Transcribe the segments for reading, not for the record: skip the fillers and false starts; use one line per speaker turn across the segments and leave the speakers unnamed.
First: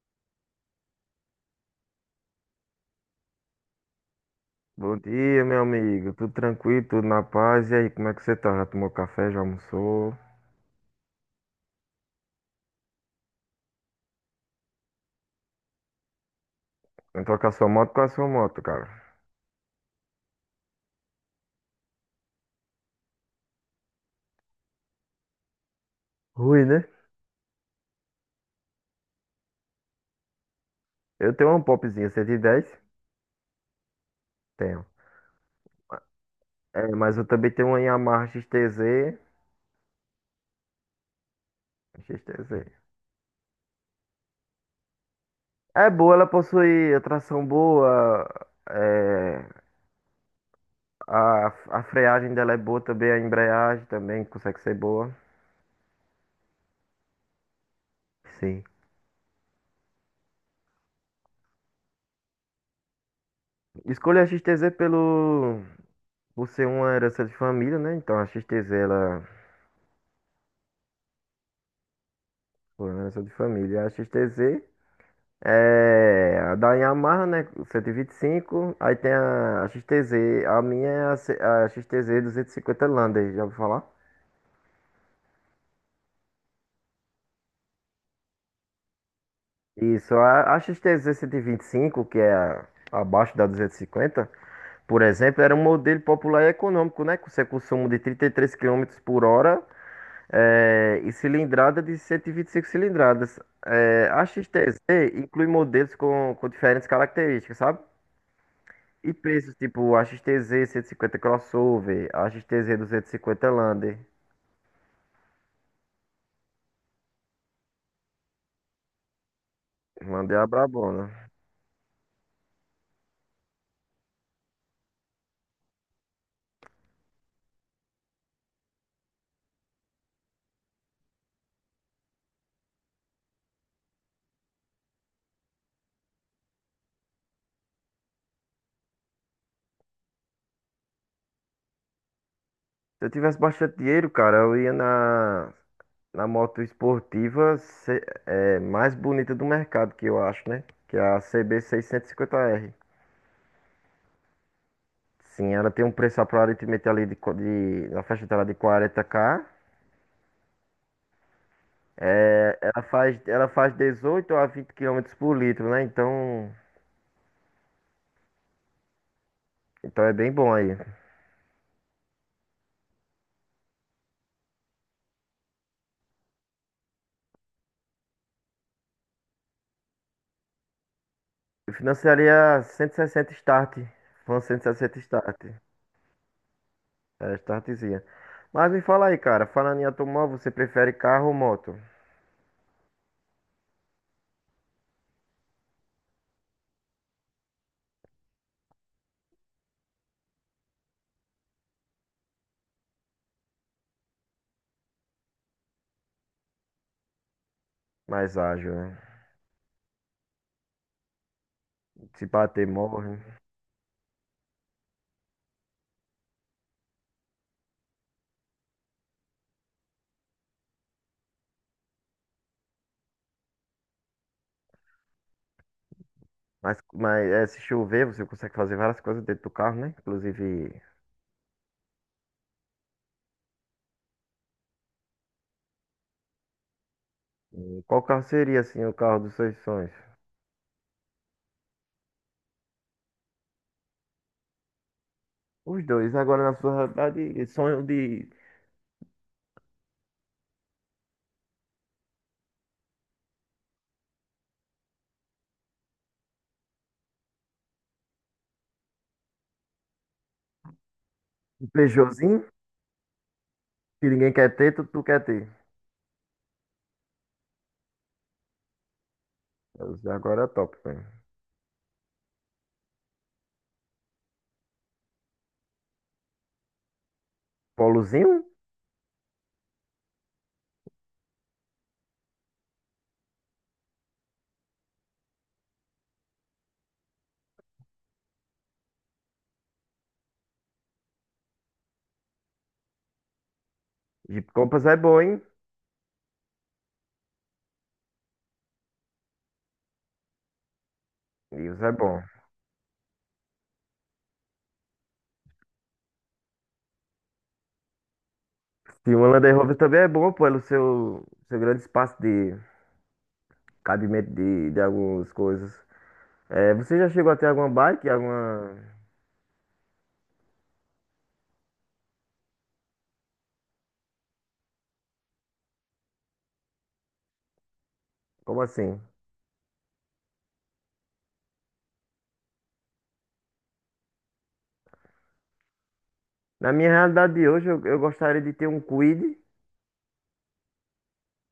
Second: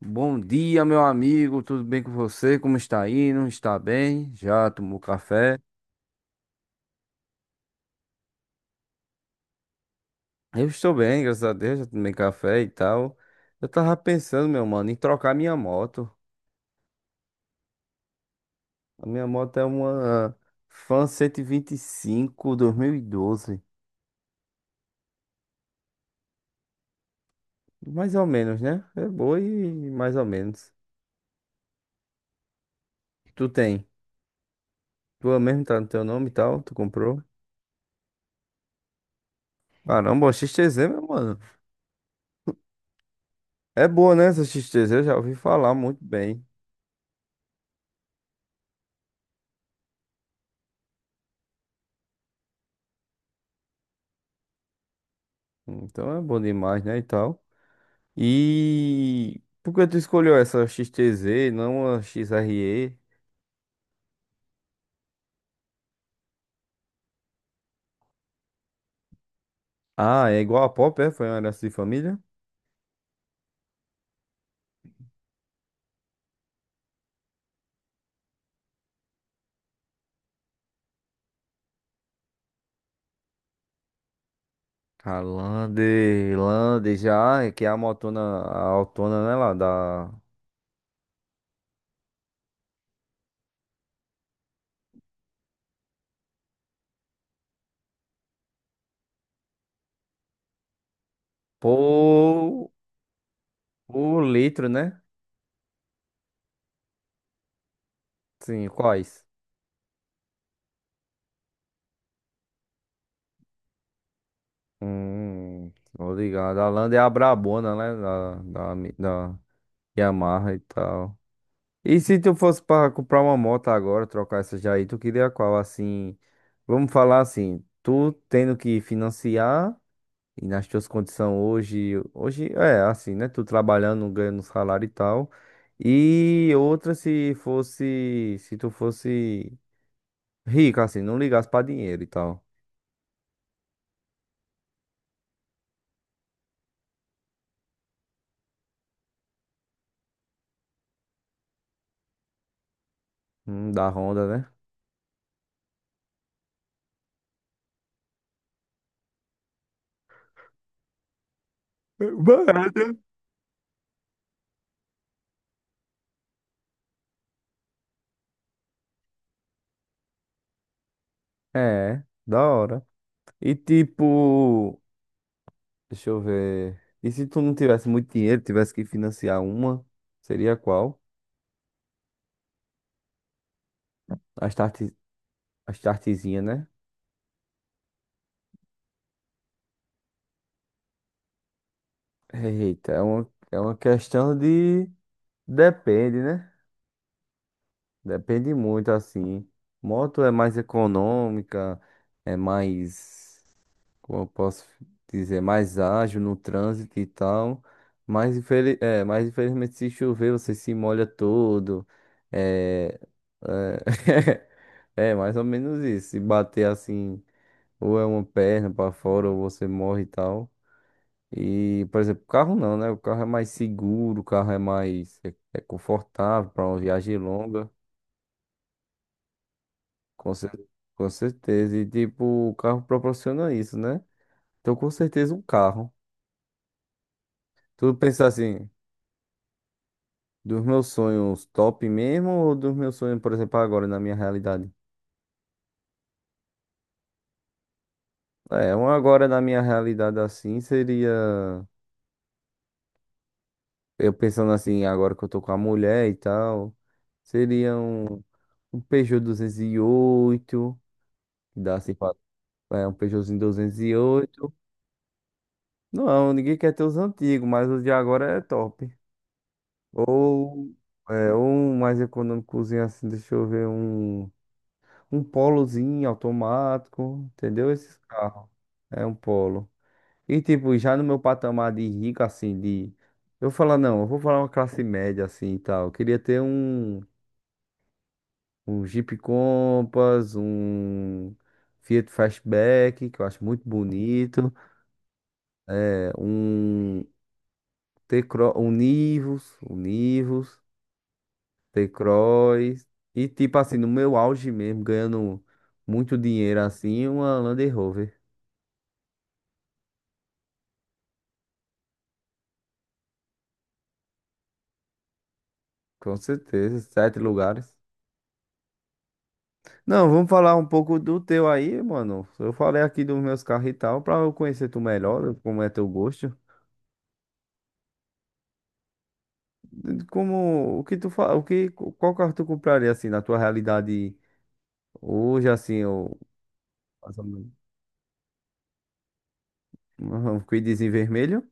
Bom dia, meu amigo. Tudo bem com você? Como está indo? Está bem? Já
Bom
tomou
dia,
café?
meu amigo. Tudo tranquilo, tudo na paz. E aí, como é que você tá? Já tomou café? Já almoçou?
Eu estou bem, graças a Deus. Já tomei café e tal. Eu tava pensando, meu mano, em trocar minha moto.
Entrou com a sua moto? Qual é a sua moto, cara?
A minha moto é uma Fan 125 2012.
Rui, né?
Mais ou menos, né? É boa e mais ou menos.
Eu tenho uma Popzinha 110.
Tu tem?
Tenho.
Tua mesmo tá no teu nome e tal? Tu
É, mas
comprou?
eu também tenho uma Yamaha XTZ.
Caramba, a XTZ, meu mano.
XTZ.
É boa, né? Essa XTZ, eu já ouvi falar
É
muito
boa, ela
bem.
possui a tração boa. é, a, a freagem dela é boa também, a embreagem também consegue ser boa.
Então é bom demais, né? E tal.
Sim.
E por que tu escolheu essa X T Z, não a X R E?
Escolhi a XTZ por ser uma herança de família, né? Então a XTZ, ela
Ah, é igual a Pop, é? Foi uma herança de família?
segurança de família. A XTZ é a da Yamaha, né? 125. Aí tem a XTZ. A minha é a XTZ 250 Lander, já ouviu falar?
A Lande já, é que é a motona, a autona, né, lá, da...
Isso. A XTZ 125, que é abaixo da 250, por exemplo, era um modelo popular e econômico, né? Com seu consumo de 33 quilômetros por hora e cilindrada de 125
Por...
cilindradas. É,
o
a
litro,
XTZ
né?
inclui modelos com diferentes características, sabe?
Sim,
E
quais?
preços tipo XTZ 150 crossover, XTZ 250 Lander.
Hum, tô ligado. A Lande é a brabona, né, da
Lander é a
Yamaha e
brabona.
tal. E se tu fosse para comprar uma moto agora, trocar essa já aí, tu queria qual? Assim, vamos falar assim, tu tendo que financiar e nas tuas condições hoje, hoje é assim, né? Tu trabalhando, ganhando salário e tal. E outra se tu fosse rico, assim, não ligasse para dinheiro e tal.
Se eu tivesse bastante dinheiro, cara, eu ia na moto esportiva mais bonita do mercado, que eu acho, né? Que é a CB 50R.
Da Honda, né?
Sim, ela tem um preço aparentemente ali na faixa dela de 40K. Ela
Barato.
faz, ela faz 18 a 20 quilômetros por litro, né? Então, é bem bom aí.
É, da hora. E tipo. Deixa eu ver. E se tu não tivesse muito dinheiro, tivesse que financiar uma, seria qual?
Eu financiaria 160 start. Foi
A
cento e
start,
sessenta start.
a startzinha, né?
Era startzinha. Mas me fala aí, cara. Falando em automóvel, você prefere carro ou moto?
Eita, é uma questão de. Depende, né? Depende muito, assim. Moto é mais econômica, é mais. Como eu posso dizer? Mais ágil no trânsito e tal.
Mais
Mas,
ágil,
infeli
né?
é, mas infelizmente, se chover, você se molha todo.
Se bater,
É.
morre.
É. É, mais ou menos isso. Se bater assim, ou é uma perna pra fora, ou você morre e tal. E, por exemplo, o carro não, né? O carro é mais seguro, o carro é mais é confortável pra
Mas,
uma viagem
mas é, se
longa,
chover, você consegue fazer várias coisas dentro do carro, né?
com, cer-
Inclusive,
com certeza. E, tipo, o carro proporciona isso, né? Então, com certeza, um carro. Tu
qual carro
pensa
seria,
assim,
assim, o carro dos seus sonhos?
dos meus sonhos top mesmo, ou dos meus sonhos, por exemplo, agora na minha realidade?
Os dois. Agora, na sua realidade, sonho de
É, um agora na minha realidade assim seria. Eu pensando assim, agora que eu tô com a mulher e tal, seria um Peugeot 208 que
um
dá assim pra,
Peugeotzinho,
é um Peugeotzinho duzentos e
que ninguém
oito
quer ter, tu quer ter.
Não, ninguém quer ter os antigos, mas os de agora é top.
Agora é
Ou
top, velho.
é um mais econômicozinho assim, deixa eu ver, um Polozinho automático, entendeu? Esses
Polozinho?
carros. É um Polo. E tipo, já no meu patamar de rico, assim, de. Eu vou falar, não, eu vou falar uma classe média assim e tal. Eu queria ter um. Um Jeep Compass, um Fiat Fastback, que eu acho muito
Jeep
bonito,
Compass é bom, hein?
é, um T-Cross, um Nivus,
Livros é bom.
T-Cross, e tipo assim, no meu auge mesmo, ganhando muito dinheiro assim, uma Land Rover,
Sim, o Land Rover também é bom pelo seu grande espaço de cabimento de algumas coisas.
com
É,
certeza,
você já
sete
chegou a ter alguma
lugares.
bike? Alguma...
Não, vamos falar um pouco do teu aí, mano. Eu falei aqui dos meus carros e tal, pra eu conhecer tu melhor, como é teu gosto.
Como assim?
Como o que tu fa... o que qual carro tu compraria assim na tua realidade hoje assim o
Na minha
mais ou
realidade de
menos,
hoje, eu gostaria de ter um Kwid,
um quidezinho vermelho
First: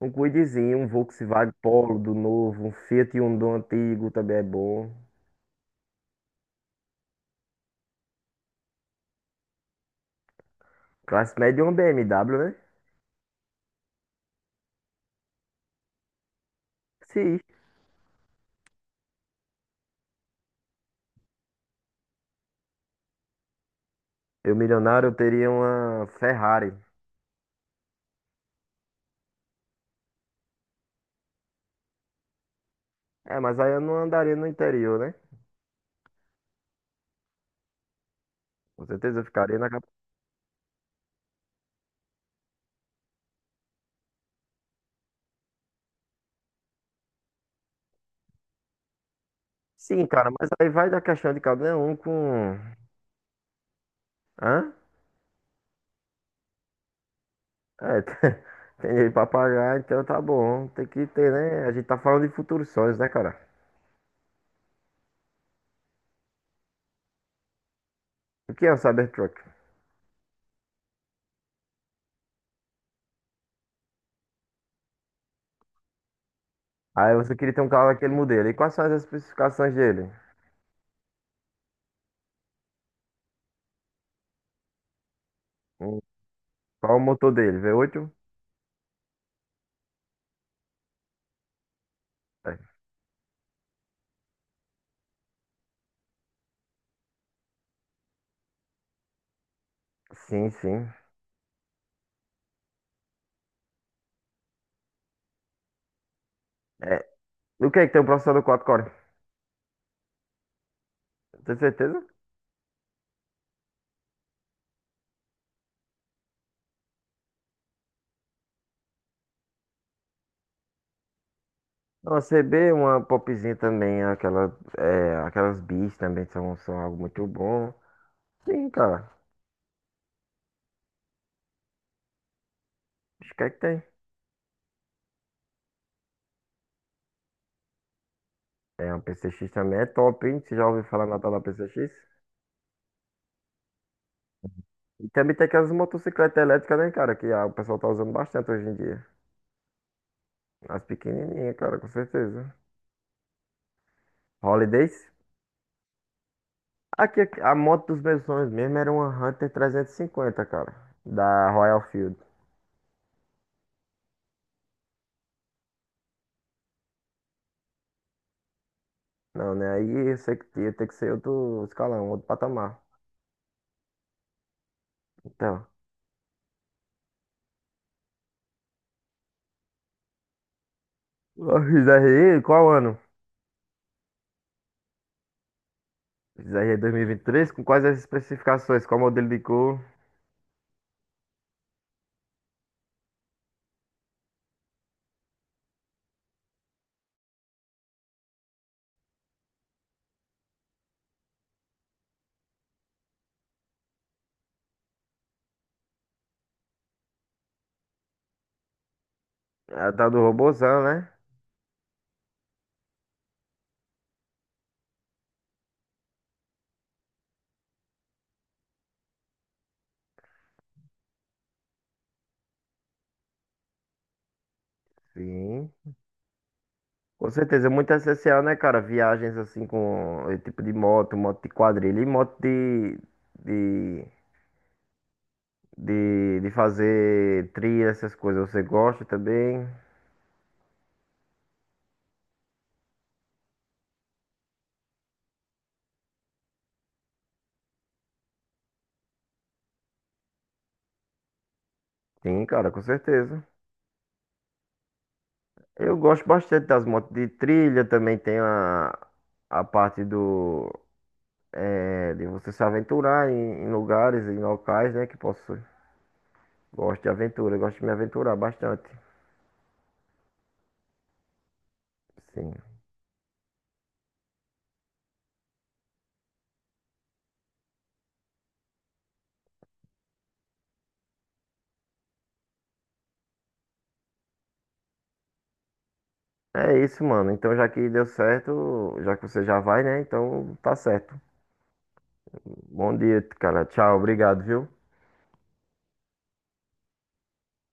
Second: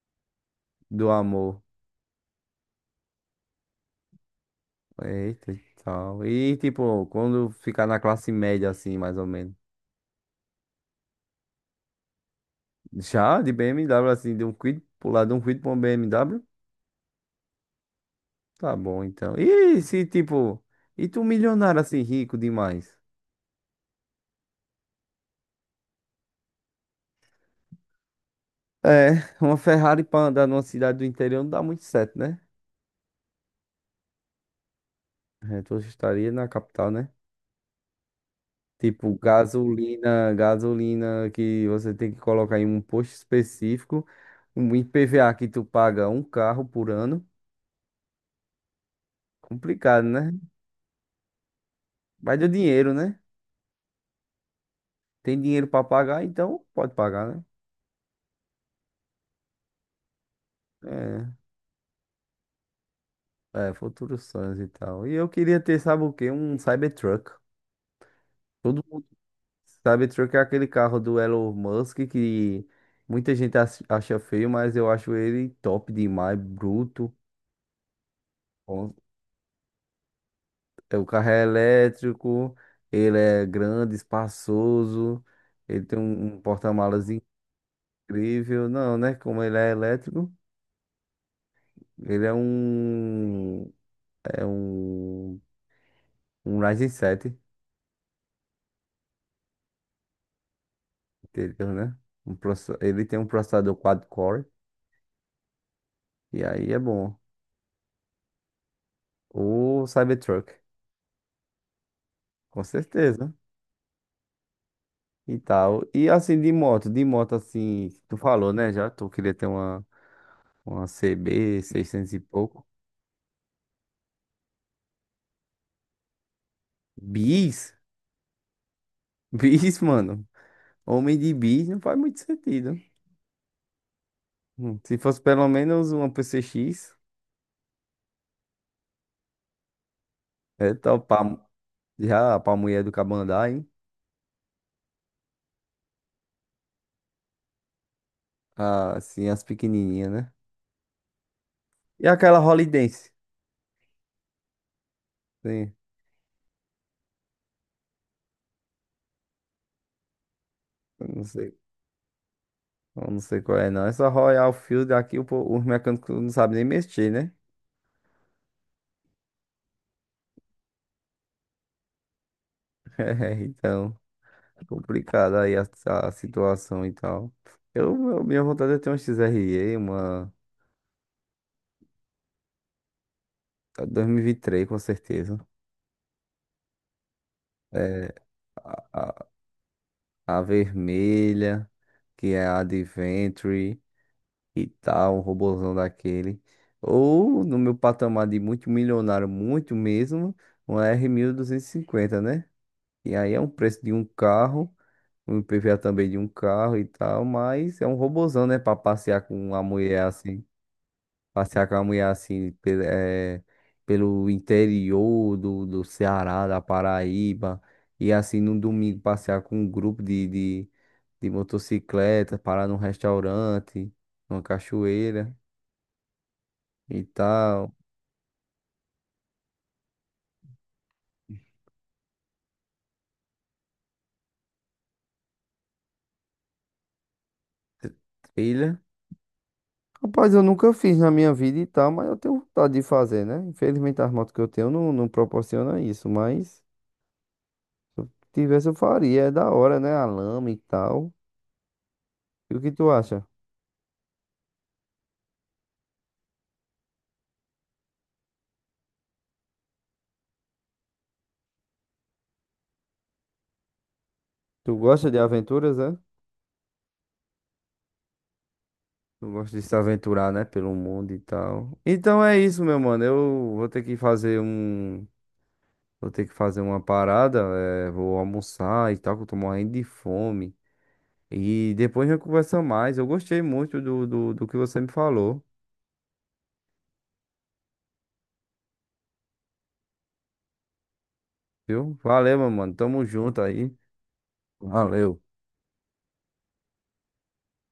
um Kwidzinho, um
do
Volkswagen
amor.
Polo do novo, um Fiat Uno do antigo também é bom.
Eita, e tal. E tipo, quando ficar na classe média assim, mais ou menos.
Classe média e uma BMW, né?
Já de BMW assim, de um quid pular de um quid para um BMW,
Sim.
tá bom então. E se tipo, e tu milionário assim rico demais?
Eu milionário, eu teria uma Ferrari.
É, uma Ferrari para andar numa cidade do interior não dá muito certo, né?
É, mas aí eu não andaria no interior, né?
A gente estaria na capital, né?
Com
Tipo,
certeza eu ficaria na capital.
gasolina que você tem que colocar em um posto específico, um IPVA que tu paga um carro por ano. Complicado,
Sim, cara,
né?
mas aí vai da questão de cada um
Vai do
com...
dinheiro, né?
Hã?
Tem dinheiro pra pagar, então pode pagar, né?
É, tem dinheiro pra pagar, então tá bom. Tem que ter, né? A gente tá falando de futuros sonhos, né, cara?
É, futuros sonhos e tal. E eu queria ter, sabe o quê? Um Cybertruck.
O que é o
Todo mundo.
Cybertruck?
Cybertruck é aquele carro do Elon Musk que muita gente acha feio, mas eu acho ele top demais, bruto.
Aí você queria ter um carro daquele modelo. E quais são as especificações dele?
É, o carro é elétrico, ele é grande, espaçoso, ele tem
Hum,
um
Qual é o
porta-malas
motor dele? V8?
incrível. Não, né? Como ele é elétrico, ele é
É.
é um, um Ryzen 7,
Sim, sim.
entendeu, né? Ele tem um processador quad-core, e aí é
É.
bom.
O que é que tem o processador 4 core?
O Cybertruck,
Tem certeza?
com certeza. E tal. E assim, de moto assim, tu falou, né? Já tu queria ter uma CB 600 e
Uma
pouco.
CB, uma popzinha também, aquela, aquelas bis também são algo muito bom.
Bis?
Sim, cara.
Bis, mano. Homem de bis não faz muito sentido.
Acho que é que tem.
Se fosse pelo menos uma PCX,
É, uma PCX também é top, hein? Você já
é
ouviu falar na tal
topar
da PCX?
já pra mulher do Cabandá, hein?
E também tem aquelas motocicletas elétricas, né, cara? Que o pessoal tá usando bastante hoje em
Ah,
dia.
assim, as pequenininhas, né?
As pequenininhas, cara, com
E aquela
certeza.
Holidense?
Holidays.
Sim,
Aqui, aqui, a moto dos meus sonhos mesmo era uma Hunter 350, cara.
eu não
Da
sei.
Royal Field.
Eu não sei qual é, não. Essa Royal Field aqui, os mecânicos não sabem nem mexer, né?
Não, né? Aí eu sei que ia ter que ser outro escalão, outro patamar.
É, então, complicada aí a,
Então.
a situação e tal. Minha vontade é ter uma XRE, uma
A XRE, qual ano?
2023, com certeza.
XRE 2023, com quais as
É,
especificações? Qual modelo de cor?
a vermelha, que é a Adventure e tal, o robozão daquele. Ou no meu patamar de muito milionário, muito mesmo, uma R 1250, né? E aí é um preço de um carro, um IPVA também de um carro e tal, mas é um robozão, né? Pra passear com uma
É, a
mulher
tal do
assim.
robozão, né?
Passear com a mulher assim, pelo, eh, pelo interior do Ceará, da Paraíba. E assim, no domingo, passear com um grupo de motocicleta, parar num restaurante, numa cachoeira
Sim.
e
Com certeza, é
tal.
muito essencial, né, cara? Viagens assim com esse tipo de moto, moto de quadrilha e moto de, de fazer trilha, essas coisas. Você
Trilha.
gosta também?
Rapaz, eu nunca fiz na minha vida e tal, mas eu tenho vontade de fazer, né? Infelizmente, as motos que eu tenho não, não proporcionam isso, mas se eu tivesse, eu faria. É da hora, né? A lama e tal.
Sim,
E o
cara,
que
com
tu acha?
certeza. Eu gosto bastante das motos de trilha, também tem a parte de você se aventurar em lugares, em
Tu
locais, né,
gosta
que
de
posso...
aventuras, é?
Gosto de aventura, gosto de me aventurar bastante.
Eu gosto de se aventurar, né, pelo mundo e tal. Então é
Sim.
isso, meu mano. Eu vou ter que fazer uma parada, vou almoçar e tal, que eu tô morrendo de fome. E depois a gente conversa mais. Eu gostei muito do que você me falou,
É isso, mano. Então, já que deu certo, já que você já vai, né? Então, tá certo.
viu? Valeu, meu mano.
Bom
Tamo
dia,
junto
cara.
aí.
Tchau, obrigado, viu?
Valeu.